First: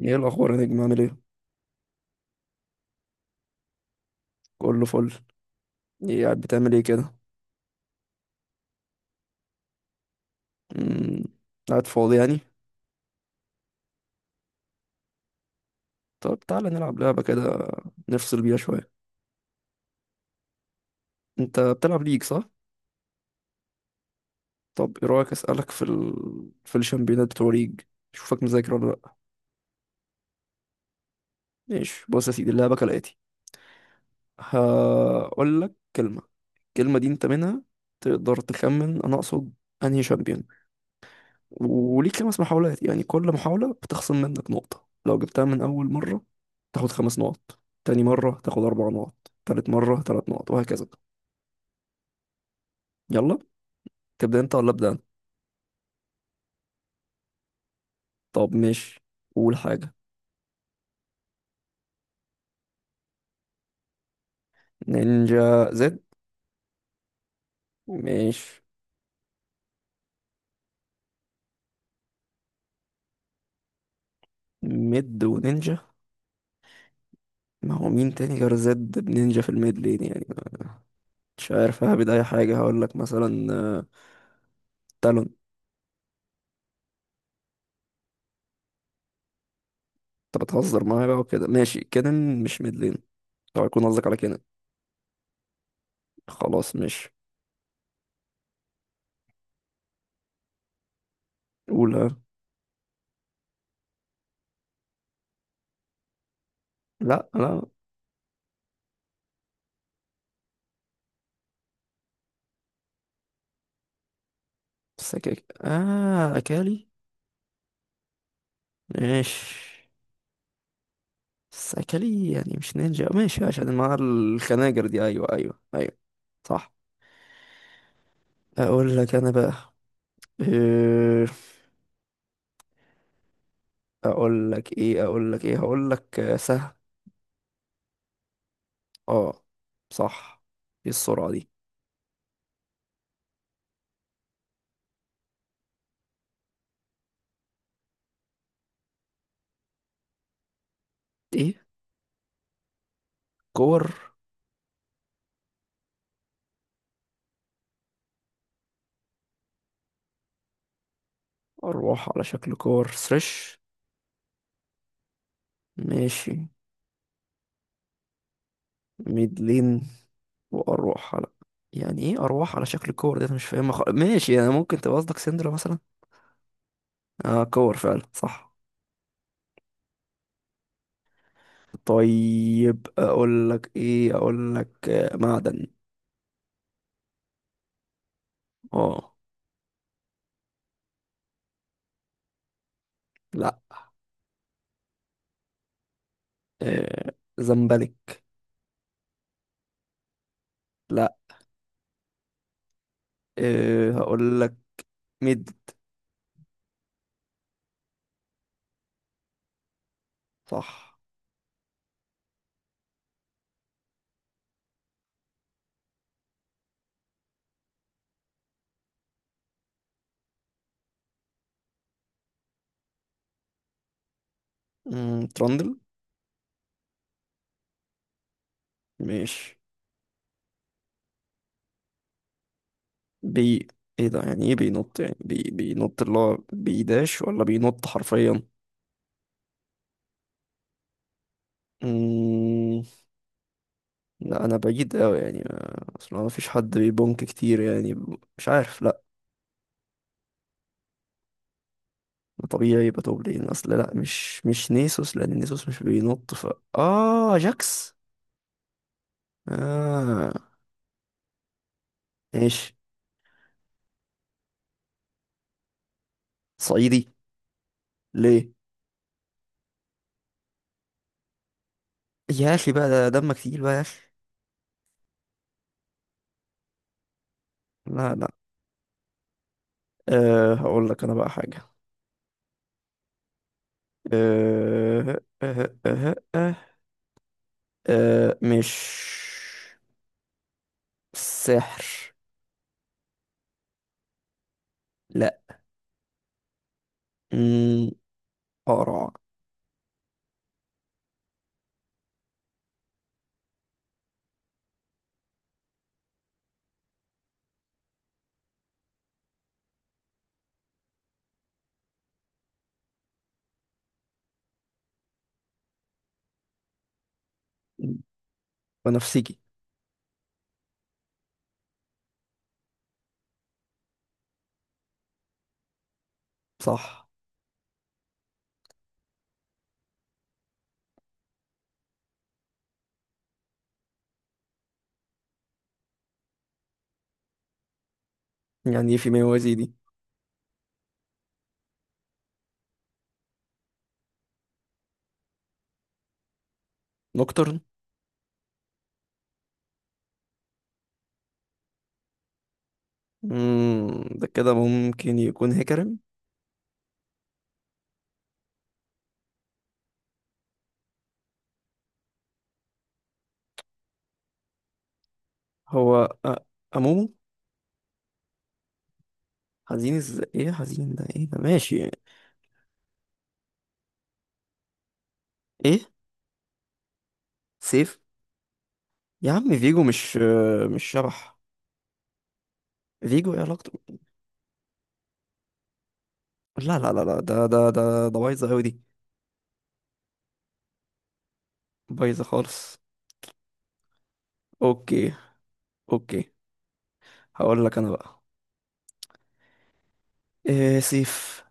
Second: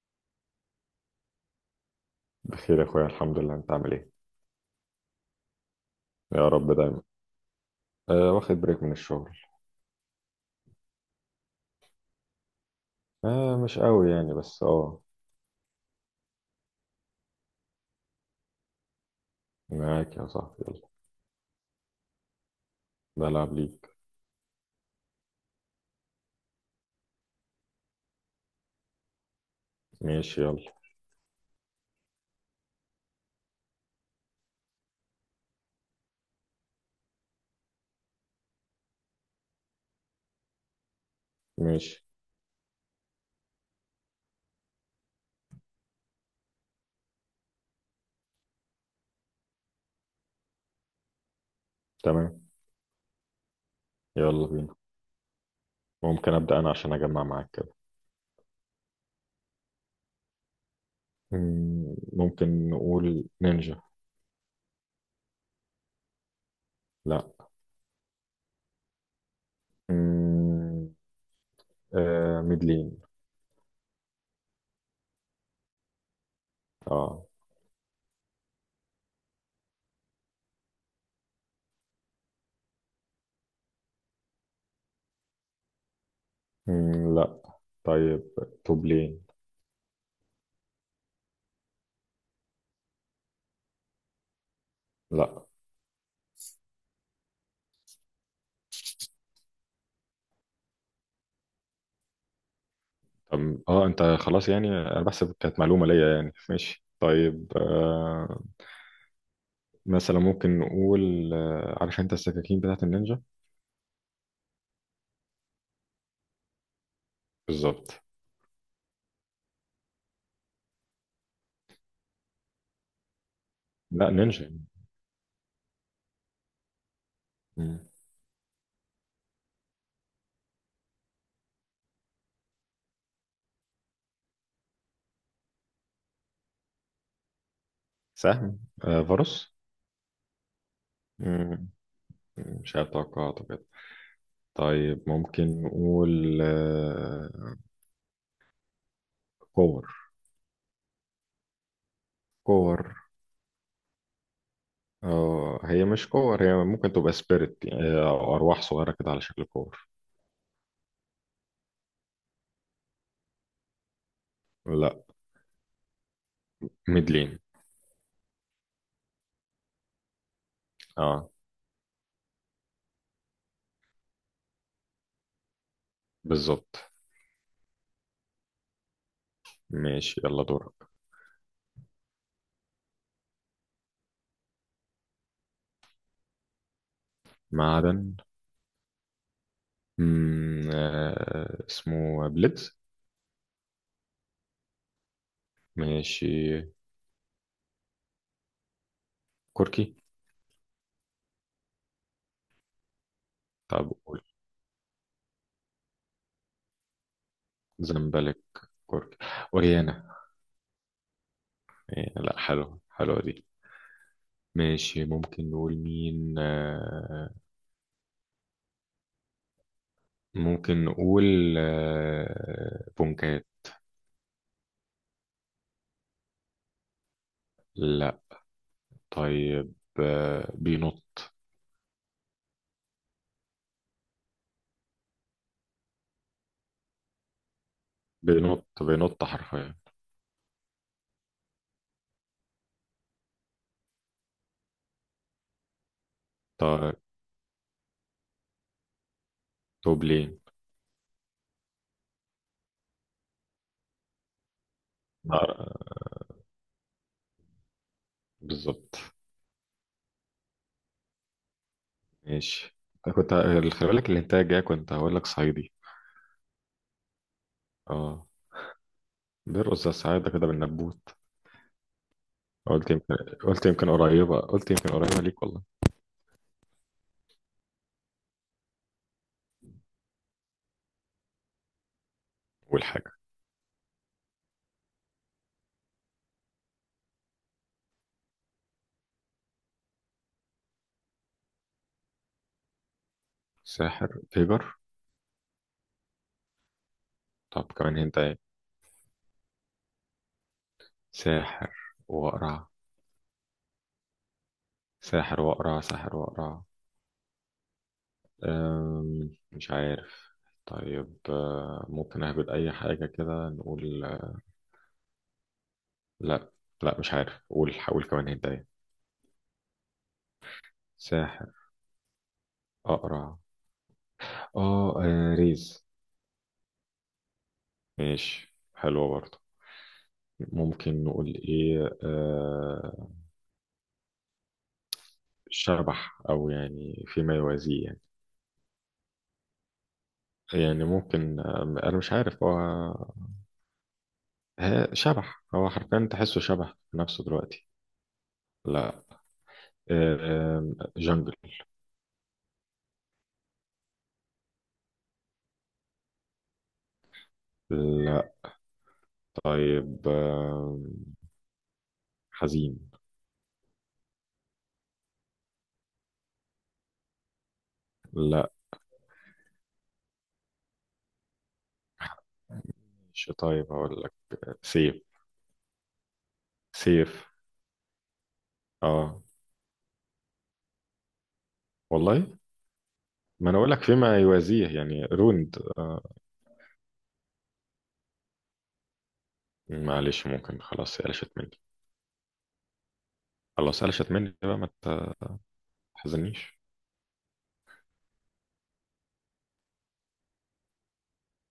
ايه الاخبار يا نجم؟ عامل ايه؟ بخير يا اخويا، الحمد لله. انت عامل ايه؟ كله فل. ايه قاعد يا بتعمل رب ايه دايما. كده؟ أه، واخد بريك من الشغل. امم قاعد فاضي يعني. أه، مش قوي يعني، بس طب تعالى نلعب لعبه كده، نفصل بيها شويه. معاك يا صاحبي، يلا. انت بتلعب ليج صح؟ بلعب ليك. طب ايه رايك اسالك في في الشامبيونات بتوع ليج، اشوفك مذاكر ولا لا. ماشي، يلا. ماشي، بص يا سيدي، اللعبه كالاتي: هقول لك كلمه، الكلمه دي انت منها تقدر تخمن انا اقصد انهي شامبيون، ماشي، وليك 5 محاولات، يعني كل محاولة بتخصم منك نقطة. لو جبتها من أول مرة تاخد 5 نقط، تاني مرة تاخد 4 نقط، تالت مرة 3 نقط وهكذا. تمام. يلا، تبدأ يلا أنت ولا بينا. أبدأ أنا؟ ممكن ابدا انا عشان اجمع معاك كده. طب ماشي، قول حاجة. ممكن نقول نينجا. نينجا زد؟ لا. ماشي. مم، أه ميدلين. ميد ونينجا؟ اه. ما هو مين تاني غير زد بنينجا في الميد لين يعني؟ مش عارف، ههبد أي حاجة. هقول لك مثلا تالون. لا. طيب، توب لين. أنت بتهزر معايا بقى وكده؟ ماشي، كينن مش ميد لين. طب يكون قصدك على كينن؟ لا. خلاص ماشي. قول ها. طب انت خلاص يعني، انا بحسب كانت معلومه ليا يعني. ماشي، لا طيب لا. مثلا ممكن نقول، عارف انت السكاكين بتاعت النينجا؟ سكك، اه، اكالي. بالظبط. ماشي، بس اكالي يعني مش نينجا، ماشي عشان مع لا، نينجا يعني. الخناجر دي. ايوه ايوه ايوه، صح. مم. اقول لك انا بقى إيه، اقول لك ايه هقول لك سهم. سهم. اه، فاروس. صح. ايه السرعة دي؟ مم. مش عارف توقعاته كده. طيب، ممكن نقول كور. ايه، كور. كور؟ هي مش كور، هي ممكن تبقى سبيريت، أو أرواح صغيرة كده على شكل كور. اروح على شكل كور سريش؟ لا. ماشي. ميدلين. ميدلين؟ واروح على. اه. يعني ايه اروح على شكل كور، ده انا مش فاهمها خالص. ماشي يعني، ممكن تبقى قصدك سندرا مثلا. بالظبط. اه، كور فعلا، صح. ماشي، يلا دورك. طيب اقول لك ايه، اقول لك معدن. معدن. اه، اسمه بليدز. لا. ماشي. زمبلك. كوركي. لا. أه طب. هقول لك مد. زمبلك. كورك، وريانا. صح. إيه، لا حلوة حلوة دي. ماشي، ممكن نقول مين؟ ممكن نقول بونكات. ترندل. لا. ماشي. طيب، بينط. بي. ايه ده، يعني ايه بينط يعني بينط اللي هو بيداش ولا بينط حرفيا؟ بينط، بينط حرفيا. مم، لا انا بعيد قوي يعني اصل ما فيش حد طيب، بيبونك كتير يعني مش عارف، لا. توبلين. طبيعي يبقى توب لين، اصل لا مش نيسوس لان نيسوس مش لا، بينط، ف اه، جاكس. بالظبط. آه، ماشي. ماشي. كنت. خلي بالك الانتاج جاي، كنت هقول لك صعيدي. صعيدي؟ اه. ليه؟ بيرقص الصعيدة كده بالنبوت. يا اخي بقى، قلت ده يمكن، دمك تقيل قلت بقى يا يمكن اخي. قريبة، قلت يمكن قريبة ليك والله. لا لا. أه هقول لك انا بقى حاجة. أول حاجة. أه، أه، مش، سحر. ساحر تيجر. لا. طب، مم، كمان هنت ايه؟ قرع. ساحر وأقرع، ساحر وأقرع، ساحر وأقرع. مش عارف. طيب، ممكن أهبط أي حاجة كده، نقول لا. لا، مش عارف. قول، حاول كمان هنت ايه؟ بنفسجي. ساحر، أقرع. ريز. صح. ماشي، حلوة برضه. ممكن نقول إيه؟ شبح، أو يعني فيما يوازيه يعني. يعني إيه في موازي دي؟ يعني ممكن، أنا مش عارف هو شبح. هو حرفيا تحسه شبح نفسه نوكترن. دلوقتي. لا. جنجل. ده كده ممكن يكون هيكرم. لا. طيب حزين. هو أ- أمومو. لا. حزين ازاي، ايه حزين ده، ايه ده؟ ماشي. مش، طيب هقول لك سيف. ايه، سيف. سيف؟ اه. يا عم فيجو، مش شبح. والله فيجو ايه ما انا اقول علاقته؟ لك فيما يوازيه يعني روند. لا لا لا لا، ده بايظه قوي دي. معلش، ممكن خلاص قلشت مني. بايظه خالص. خلاص قلشت مني بقى. ما اوكي اوكي. تحزنيش. هقول لك انا بقى سيف.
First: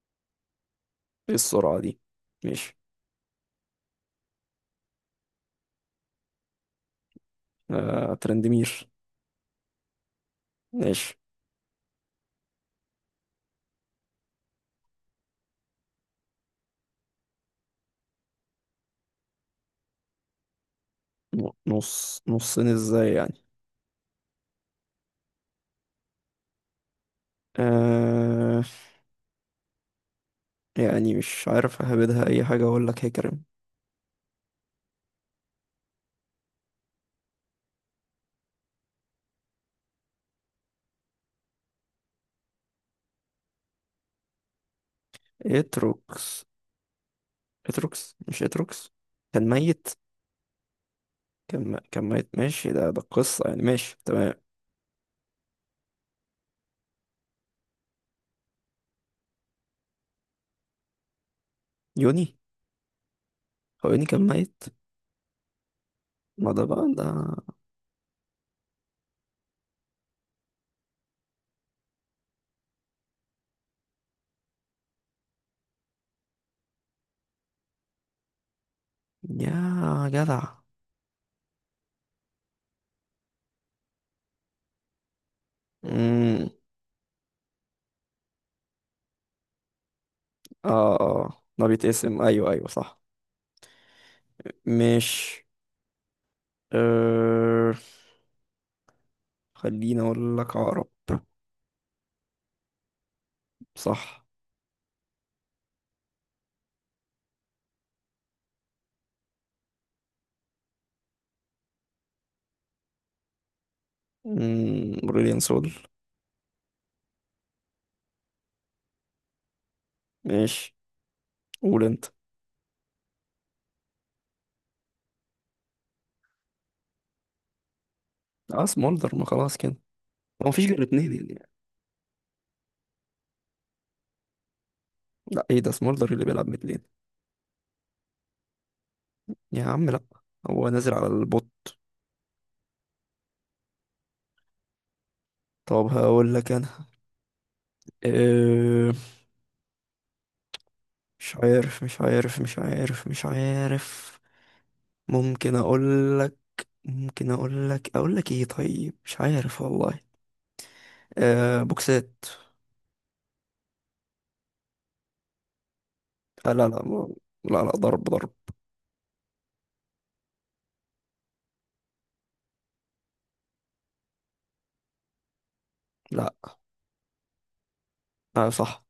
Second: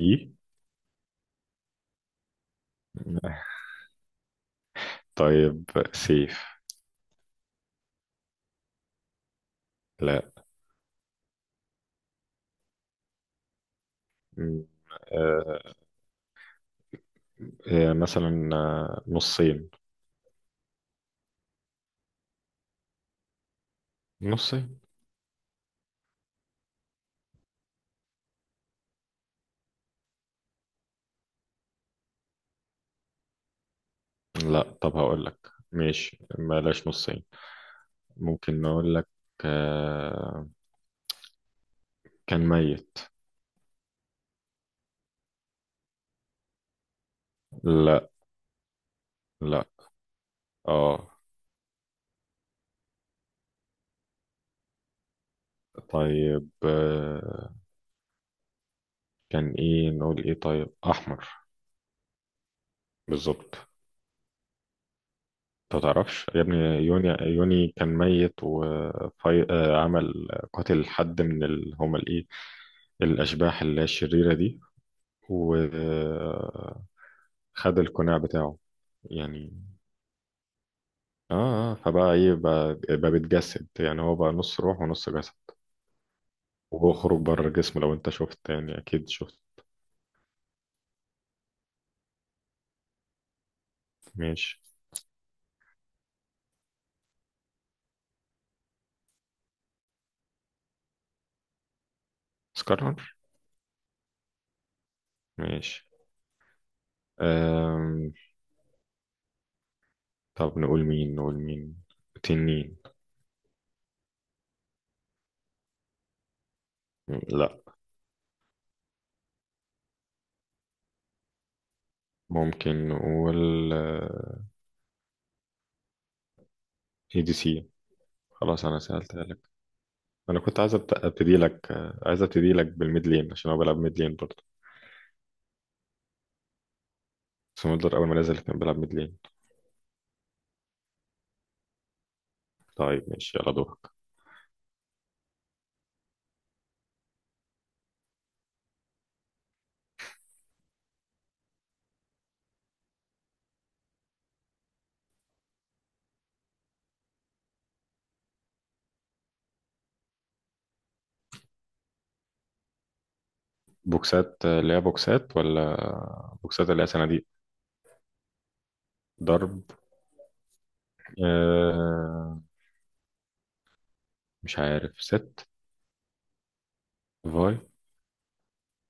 ايه. ايه السرعه دي؟ ماشي. طيب. سيف. آه، ترندمير. لا. ماشي. م- آه. مثلا نصين. نص، نصين ازاي يعني؟ نصين. آه، يعني مش عارف اهبدها اي حاجه، اقول لك هيكرم. لا. طب هقول لك، ماشي، بلاش نصين. ممكن نقول لك آه، كان ميت. اتروكس. لا. اتروكس مش اتروكس. كان لا. ميت. اه. كان ميت، ماشي، ده ده القصه يعني، ماشي تمام. طيب، كان ايه، نقول ايه، طيب احمر. يوني. بالظبط. هو يوني كان ميت؟ انت تعرفش يا ما ابني؟ ده بقى يوني، ده. يوني كان ميت، وعمل قتل حد من هما الايه، الاشباح اللي هي الشريرة دي، وخد القناع بتاعه يا يعني. جدع. اه. فبقى ايه، بقى بيتجسد يعني. هو بقى نص روح ونص جسد، امم. وبيخرج بره الجسم. لو انت شفت يعني، اكيد شفت. اه اه، ده بيتقسم، ايوه ايوه، صح. ماشي. مش، أه... خليني اقول لك عقرب. اسكرنر. صح. ماشي. أم... طب نقول مين، نقول مين، تنين. امم، بريليان سول. لا. ماشي. قول انت. ممكن نقول ADC. اه، خلاص انا سمولدر. ما سألتها لك. خلاص كده، انا هو كنت مفيش عايز غير 2 ابتدي يعني؟ لك، عايز ابتدي لك بالميد لين، عشان هو بيلعب ميد لين برضه. لا ايه ده، سمولدر اللي بيلعب متلين؟ سمودلر اول ما نزل كان بيلعب ميد لين. يا عم لا، هو نازل على البوت. طيب، ماشي، يلا دورك. طب هقول لك انا، أه... مش عارف. ممكن اقول لك ممكن اقول لك اقول لك ايه طيب، مش عارف والله. آه، بوكسات. بوكسات. اللي هي بوكسات، ولا آه لا بوكسات لا، اللي هي صناديق؟ لا لا، ضرب ضرب. ضرب. آه... مش عارف. ست. لا. فاي. آه، صح.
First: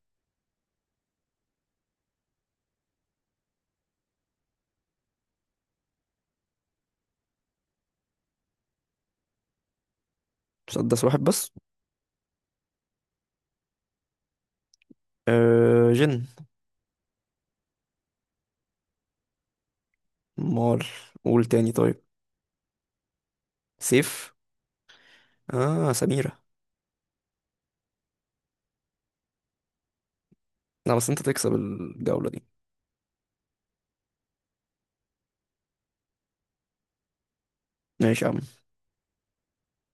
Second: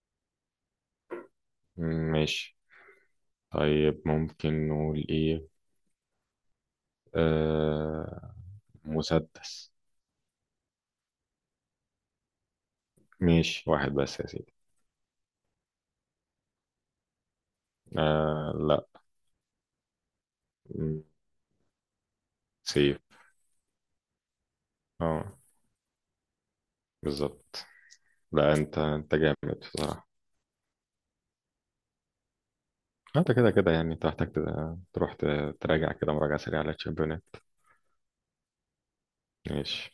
ماشي. طيب، ممكن نقول ايه؟ آه مسدس. مسدس واحد بس. ماشي، واحد بس يا سيدي. آه، جن. لا. مال. م- قول تاني طيب. سيف. سيف. اه. اه، سميرة. بالظبط. لا، انت جامد بصراحة. لا بس انت تكسب الجولة دي. انت كده كده يعني، انت محتاج تروح تراجع كده مراجعة سريعة على الشامبيونات. ماشي يا عم. ماشي.